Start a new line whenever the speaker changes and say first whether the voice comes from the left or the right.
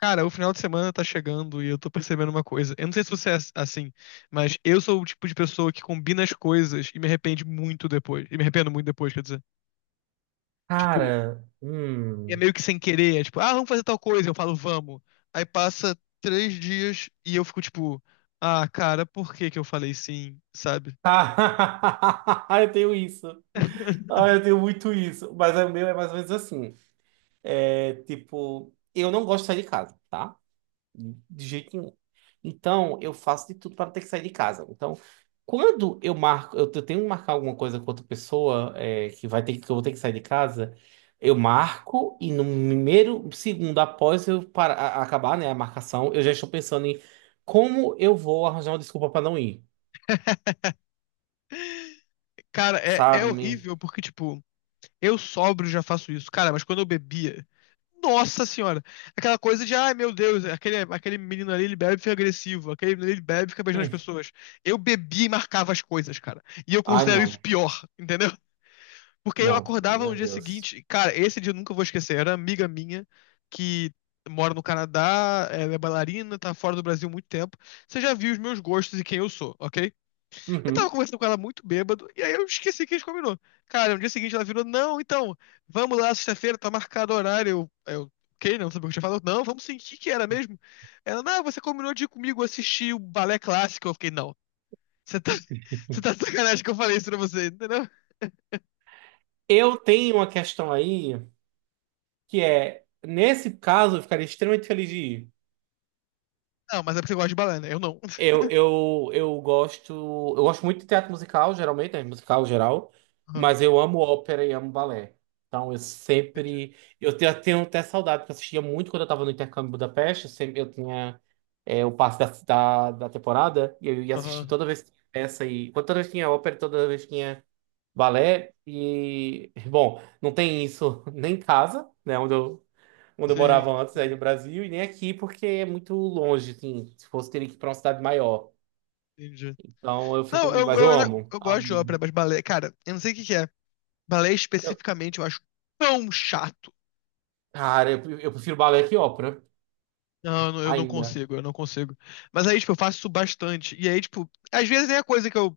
left: Cara, o final de semana tá chegando e eu tô percebendo uma coisa. Eu não sei se você é assim, mas eu sou o tipo de pessoa que combina as coisas e me arrepende muito depois. E me arrependo muito depois, quer dizer. Tipo,
right: Cara,
left: é
right: hum.
left: meio que sem querer. É tipo, ah, vamos fazer tal coisa. Eu falo, vamos. Aí passa três dias e eu fico tipo, ah, cara, por que que eu falei sim, sabe?
right: Tá. Eu tenho isso. Ah, eu tenho muito isso. Mas o meu é mais ou menos assim. É tipo, eu não gosto de sair de casa, tá? De jeito nenhum. Então, eu faço de tudo para não ter que sair de casa. Então, quando eu marco, eu tenho que marcar alguma coisa com outra pessoa, que vai ter que eu vou ter que sair de casa, eu marco e no primeiro segundo após acabar, né, a marcação, eu já estou pensando em como eu vou arranjar uma desculpa para não ir.
left: Cara, é
right: Sabe?
left: horrível porque, tipo, eu sóbrio já faço isso. Cara, mas quando eu bebia. Nossa senhora! Aquela coisa de, ai meu Deus, aquele menino ali ele bebe e fica agressivo, aquele menino ele bebe e fica beijando as
right: Hum.
left: pessoas. Eu bebia e marcava as coisas, cara. E eu
right: Ai,
left: considero
right: não,
left: isso pior, entendeu? Porque eu
right: não,
left: acordava no
right: meu
left: dia
right: Deus.
left: seguinte, cara, esse dia eu nunca vou esquecer. Era uma amiga minha que mora no Canadá, ela é bailarina, tá fora do Brasil há muito tempo. Você já viu os meus gostos e quem eu sou, ok? Eu tava
right: Uhum.
left: conversando com ela muito bêbado, e aí eu esqueci que a gente combinou. Cara, no dia seguinte ela virou, não, então, vamos lá, sexta-feira, tá marcado o horário. Ok, não sabia o que eu tinha falado. Não, vamos sim, o que que era mesmo? Ela, não, você combinou de ir comigo assistir o balé clássico. Eu fiquei, não, você tá, você tá de sacanagem que eu falei isso pra você, entendeu?
right: Eu tenho uma questão aí que é, nesse caso, eu ficaria extremamente feliz de ir.
left: Não, mas é porque você gosta de balé, né? Eu não.
right: Eu gosto, eu gosto muito de teatro musical, geralmente, né, musical geral,
left: Aham,
right: mas eu amo ópera e amo balé. Então, eu
left: entendi.
right: sempre, tenho até saudade, porque eu assistia muito quando eu estava no intercâmbio em Budapeste, eu sempre, eu tinha o passe da temporada, e eu ia assistir
left: Aham,
right: toda vez que tinha peça, e toda vez que tinha ópera, toda vez que tinha balé e, bom, não tem isso nem em casa, né, onde eu morava
left: sim,
right: antes aí no
left: sim,
right: Brasil, e nem aqui porque é muito longe, assim, se fosse teria que ir para uma cidade maior.
left: entendi.
right: Então eu fico,
left: Não,
right: mas eu amo.
left: eu gosto de ópera,
right: Amo.
left: mas balé, cara, eu não sei o que que é. Balé
right: Eu-
left: especificamente eu acho tão chato.
right: cara, eu prefiro balé que ópera
left: Não, eu não
right: ainda.
left: consigo, eu não consigo. Mas aí, tipo, eu faço isso bastante. E aí, tipo, às vezes é a coisa que eu.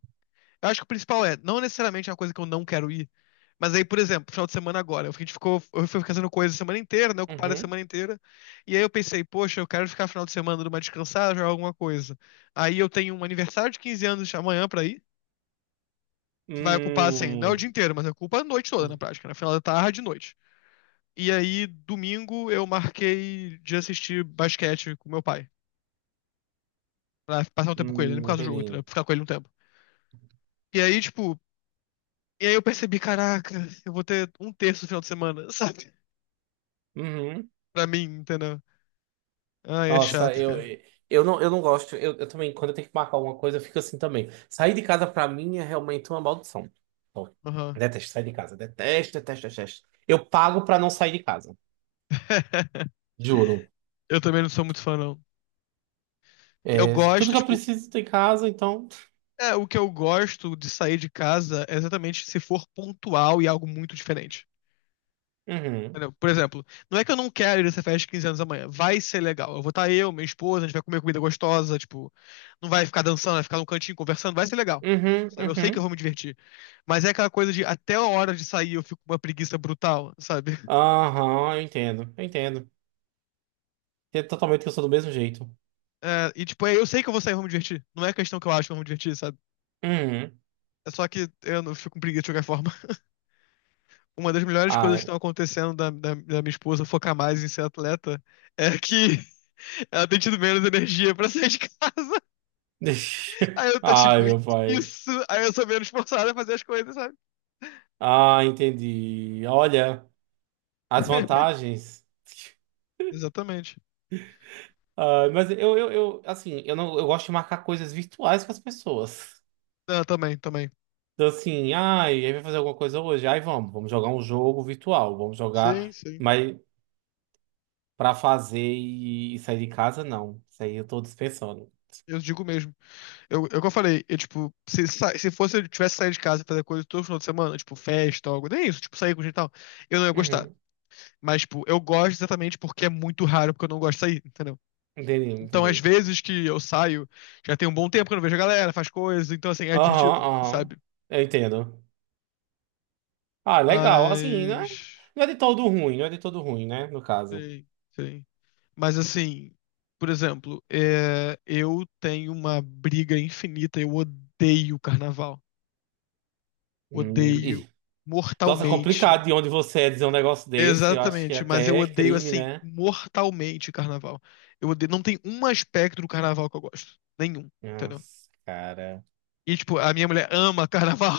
left: Eu acho que o principal é, não necessariamente é uma coisa que eu não quero ir. Mas aí, por exemplo, final de semana agora, a gente ficou, eu fui fazendo coisa a semana inteira, né? Ocupada a
right: Uhum.
left: semana inteira. E aí eu pensei, poxa, eu quero ficar final de semana numa descansada, jogar alguma coisa. Aí eu tenho um aniversário de 15 anos amanhã pra ir, que vai ocupar, assim, não é o
right: Hum,
left: dia inteiro, mas ocupa a noite toda, na prática, na final da tarde e noite. E aí, domingo, eu marquei de assistir basquete com meu pai. Pra passar um tempo com ele, nem por causa do jogo, entendeu?
right: entendi.
left: Pra ficar com ele um tempo. E aí, tipo, e aí eu percebi, caraca, eu vou ter um terço no final de semana, sabe?
right: Uhum.
left: Pra mim, entendeu? Ai, é
right: Nossa,
left: chato, cara.
right: eu não gosto. Eu também, quando eu tenho que marcar alguma coisa, eu fico assim também. Sair de casa pra mim é realmente uma maldição. Eu
left: Aham.
right: detesto sair de casa. Detesto, detesto, detesto. Eu pago pra não sair de casa. Juro.
left: Eu também não sou muito fã, não. Eu
right: É, tudo
left: gosto,
right: que eu
left: tipo,
right: preciso tem em casa, então.
left: é, o que eu gosto de sair de casa é exatamente se for pontual e algo muito diferente.
right: Uhum.
left: Entendeu? Por exemplo, não é que eu não quero ir nessa festa de 15 anos amanhã. Vai ser legal. Eu vou estar eu, minha esposa, a gente vai comer comida gostosa, tipo, não vai ficar dançando, vai ficar num cantinho conversando, vai ser legal.
right: Uhum,
left: Sabe? Eu sei que eu
right: uhum.
left: vou me divertir. Mas é aquela coisa de até a hora de sair eu fico com uma preguiça brutal, sabe?
right: Aham, eu entendo. Eu entendo. É totalmente que eu sou do mesmo jeito.
left: É, e tipo, é, eu sei que eu vou sair e vou me divertir. Não é questão que eu acho que eu vou me divertir, sabe?
right: Uhum.
left: É só que eu não fico com preguiça de qualquer forma. Uma das melhores coisas que
right: Ai.
left: estão acontecendo da minha esposa focar mais em ser atleta é que ela tem tido menos energia pra sair de casa. Aí eu tô tipo,
right: Ai, meu pai.
left: isso. Aí eu sou menos forçado a fazer as coisas, sabe?
right: Ah, entendi. Olha, as vantagens.
left: Exatamente.
right: Ah, mas assim, eu não, eu gosto de marcar coisas virtuais com as pessoas.
left: Ah, também, também.
right: Então, assim, ai, aí vai fazer alguma coisa hoje? Ai, vamos jogar um jogo virtual, vamos
left: Sim,
right: jogar,
left: sim.
right: mas pra fazer e sair de casa, não. Isso aí eu tô dispensando.
left: Eu digo mesmo. Eu que eu falei, eu, tipo, se, se fosse eu tivesse saído de casa e fazer coisa todo final de semana, tipo, festa, algo, nem isso, tipo, sair com gente e tal, eu não ia gostar.
right: Uhum,
left: Mas, tipo, eu gosto exatamente porque é muito raro, porque eu não gosto de sair, entendeu?
right: entendi,
left: Então, às
right: entendi.
left: vezes que eu saio, já tem um bom tempo que eu não vejo a galera, faz coisas então, assim, é
right: Aham,
left: divertido,
right: aham,
left: sabe?
right: eu entendo. Ah, legal, assim, não é,
left: Mas.
right: não é de todo ruim, não é de todo ruim, né, no caso.
left: Sim, sim. Mas assim, por exemplo, é, eu tenho uma briga infinita, eu odeio carnaval. Odeio
right: Ih, nossa, complicado
left: mortalmente.
right: de onde você é dizer um negócio desse, eu acho que é
left: Exatamente, mas eu
right: até
left: odeio
right: crime,
left: assim,
right: né?
left: mortalmente carnaval. Eu odeio, não tem um aspecto do carnaval que eu gosto, nenhum, entendeu?
right: Nossa, cara.
left: E tipo, a minha mulher ama carnaval.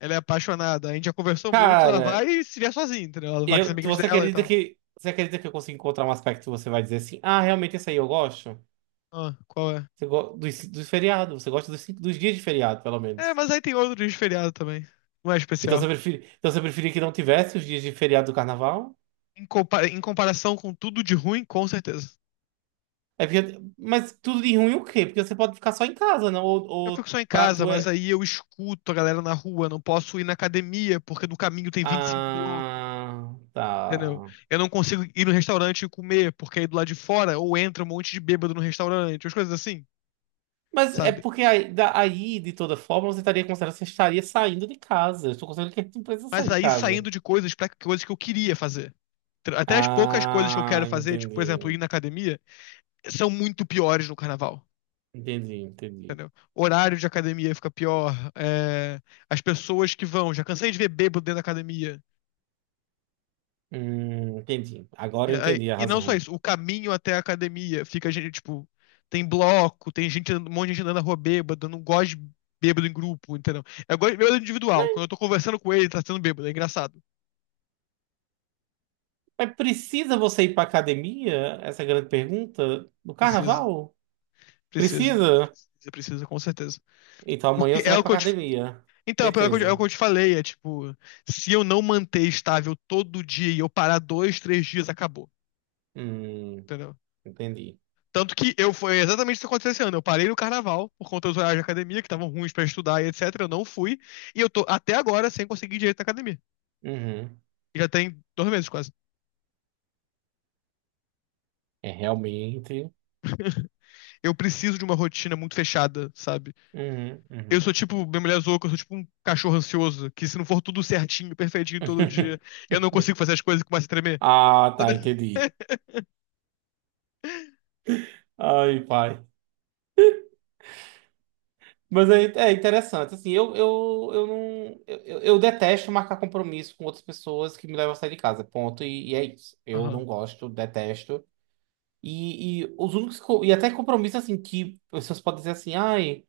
left: Ela é apaixonada. A gente já conversou muito, ela
right: Cara,
left: vai se vier sozinha, entendeu? Ela vai com as amigas dela e tal.
right: você acredita que eu consigo encontrar um aspecto que você vai dizer assim, ah, realmente esse aí eu gosto?
left: Ah, qual é?
right: Você go dos, dos feriados, você gosta dos, dos dias de feriado, pelo
left: É,
right: menos.
left: mas aí tem outro dia de feriado também. Não é
right: Então
left: especial.
right: você prefere, então você preferia que não tivesse os dias de feriado do carnaval?
left: Em comparação com tudo de ruim, com certeza.
right: É porque, mas tudo de ruim o quê? Porque você pode ficar só em casa, não?
left: Eu fico
right: Ou
left: só em
right: pra
left: casa,
right: tu
left: mas
right: é.
left: aí eu escuto a galera na rua, não posso ir na academia, porque no caminho tem 25 blocos,
right: Ah,
left: entendeu?
right: tá.
left: Eu não consigo ir no restaurante e comer, porque aí do lado de fora ou entra um monte de bêbado no restaurante, as coisas assim,
right: Mas é
left: sabe?
right: porque aí, aí, de toda forma, você estaria considerando que você estaria saindo de casa. Eu estou considerando que a gente não precisa
left: Mas
right: sair de
left: aí
right: casa.
left: saindo de coisas pra coisas que eu queria fazer. Até as poucas coisas que eu
right: Ah,
left: quero fazer, tipo, por exemplo, ir
right: entendi.
left: na academia, são muito piores no carnaval.
right: Entendi, entendi.
left: Entendeu? Horário de academia fica pior. É, as pessoas que vão, já cansei de ver bêbado dentro da academia.
right: Entendi. Agora
left: E,
right: eu
left: aí-
right: entendi a
left: e não só
right: razão.
left: isso, o caminho até a academia fica, gente, tipo, tem bloco, tem gente, um monte de gente andando na rua bêbado, eu não gosto de bêbado em grupo, entendeu? Eu gosto de bêbado individual. Quando eu tô conversando com ele, ele tá sendo bêbado, é engraçado.
right: Mas precisa você ir pra academia? Essa é a grande pergunta. No
left: Precisa,
right: carnaval? Precisa?
left: precisa, com certeza.
right: Então amanhã
left: Porque
right: você
left: é
right: vai
left: o
right: pra
left: que eu te...
right: academia.
left: Então, é o que eu te
right: Certeza.
left: falei, é tipo, se eu não manter estável todo dia e eu parar dois, três dias, acabou.
right: Hum,
left: Entendeu?
right: entendi.
left: Tanto que eu foi exatamente isso que aconteceu esse ano. Eu parei no carnaval por conta dos horários de academia, que estavam ruins pra estudar e etc. Eu não fui. E eu tô até agora sem conseguir direito na academia.
right: Uhum.
left: E já tem 2 meses quase.
right: É realmente.
left: Eu preciso de uma rotina muito fechada, sabe?
right: Uhum,
left: Eu
right: uhum.
left: sou tipo, minha mulher zoou que eu sou tipo um cachorro ansioso, que se não for tudo certinho, perfeitinho todo dia, eu não consigo fazer as coisas e começo a tremer.
right: Ah, tá, entendi. Ai, pai. Mas é, é interessante, assim, eu não... Eu eu detesto marcar compromisso com outras pessoas que me levam a sair de casa, ponto, e é isso. Eu
left: Aham.
right: não gosto, detesto. E os únicos... E até compromisso, assim, que pessoas podem dizer assim, ai...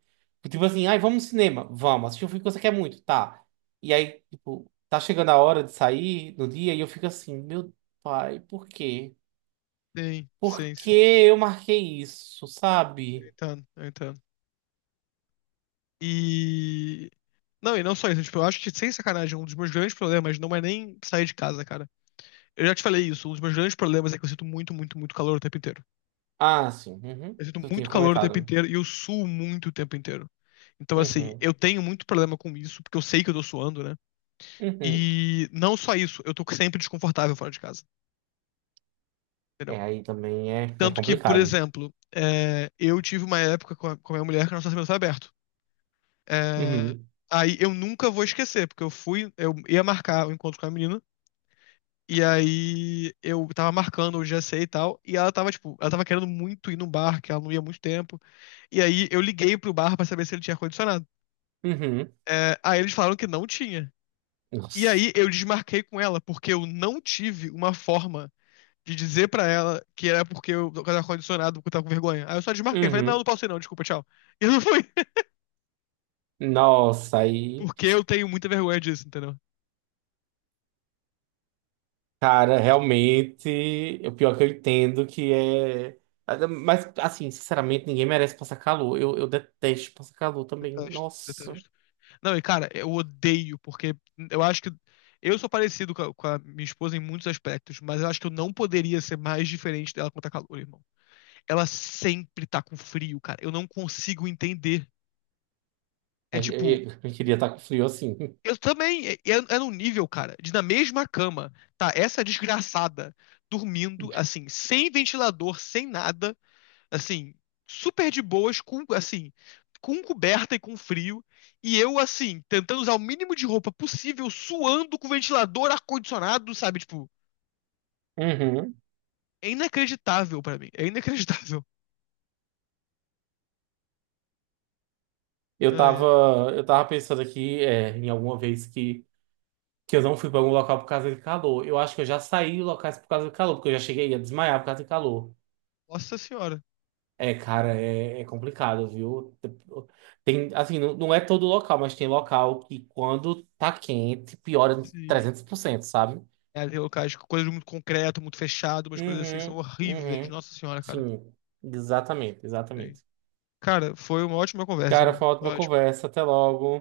right: Tipo assim, ai, vamos no cinema. Vamos, assistir um filme que você quer muito, tá. E aí, tipo, tá chegando a hora de sair no dia e eu fico assim, meu pai, por quê?
left: Sim,
right: Por
left: sim,
right: que
left: sim.
right: eu marquei isso,
left: Eu
right: sabe?
left: entendo, eu entendo. E. Não, e não só isso. Tipo, eu acho que, sem sacanagem, um dos meus grandes problemas não é nem sair de casa, cara. Eu já te falei isso, um dos meus grandes problemas é que eu sinto muito, muito, muito calor o tempo inteiro.
right: Ah, sim, uhum.
left: Eu sinto
right: Eu tinha
left: muito calor o tempo
right: comentado.
left: inteiro e eu suo muito o tempo inteiro. Então, assim,
right: Uhum.
left: eu tenho muito problema com isso, porque eu sei que eu tô suando, né?
right: Uhum.
left: E não só isso, eu tô sempre desconfortável fora de casa, entendeu?
right: É, aí também é, é
left: Tanto que, por
right: complicado.
left: exemplo, é, eu tive uma época com a, minha mulher que nosso relacionamento foi aberto. É,
right: Uhum.
left: aí eu nunca vou esquecer, porque eu fui, eu ia marcar o encontro com a menina. E aí eu tava marcando o GC e tal, e ela tava, tipo, ela tava querendo muito ir num bar, que ela não ia há muito tempo. E aí eu liguei pro bar pra saber se ele tinha ar-condicionado.
right: Uhum.
left: É, aí eles falaram que não tinha. E
right: Nossa.
left: aí eu desmarquei com ela, porque eu não tive uma forma de dizer pra ela que era porque eu tava ar-condicionado, porque eu tava com vergonha. Aí eu só desmarquei, falei, não,
right: Uhum.
left: não posso ir não, desculpa, tchau. E eu não fui,
right: Nossa, aí,
left: porque eu tenho muita vergonha disso, entendeu?
right: cara, realmente, o pior que eu entendo que é. Mas, assim, sinceramente, ninguém merece passar calor. Eu detesto passar calor também.
left: Detesto,
right: Nossa.
left: detesto. Não, e cara, eu odeio, porque eu acho que. Eu sou parecido com a, minha esposa em muitos aspectos, mas eu acho que eu não poderia ser mais diferente dela quando tá calor, irmão. Ela sempre tá com frio, cara. Eu não consigo entender. É
right: Aí,
left: tipo,
right: aí, eu queria estar com frio assim.
left: eu também. É num nível, cara, de na mesma cama, tá? Essa desgraçada dormindo, assim, sem ventilador, sem nada. Assim, super de boas, com, assim, com coberta e com frio, e eu, assim, tentando usar o mínimo de roupa possível, suando com ventilador, ar-condicionado, sabe? Tipo,
right: Uhum.
left: é inacreditável pra mim, é inacreditável.
right: Eu
left: Ai,
right: tava,
left: ai.
right: eu tava pensando aqui, em alguma vez que eu não fui pra algum local por causa de calor. Eu acho que eu já saí de locais por causa de calor, porque eu já cheguei a desmaiar por causa de calor.
left: Nossa senhora.
right: É, cara, é, é complicado, viu? Tem, assim, não, não é todo local, mas tem local que quando tá quente, piora
left: Sim.
right: 300%, sabe?
left: É, tem locais com coisas muito concreto, muito fechado, umas coisas assim que são
right: Uhum,
left: horríveis.
right: uhum.
left: Nossa senhora, cara.
right: Sim, exatamente,
left: Sim.
right: exatamente.
left: Cara, foi uma ótima conversa,
right: Cara,
left: irmão.
right: foi uma
left: Foi
right: ótima
left: ótimo.
right: conversa. Até logo.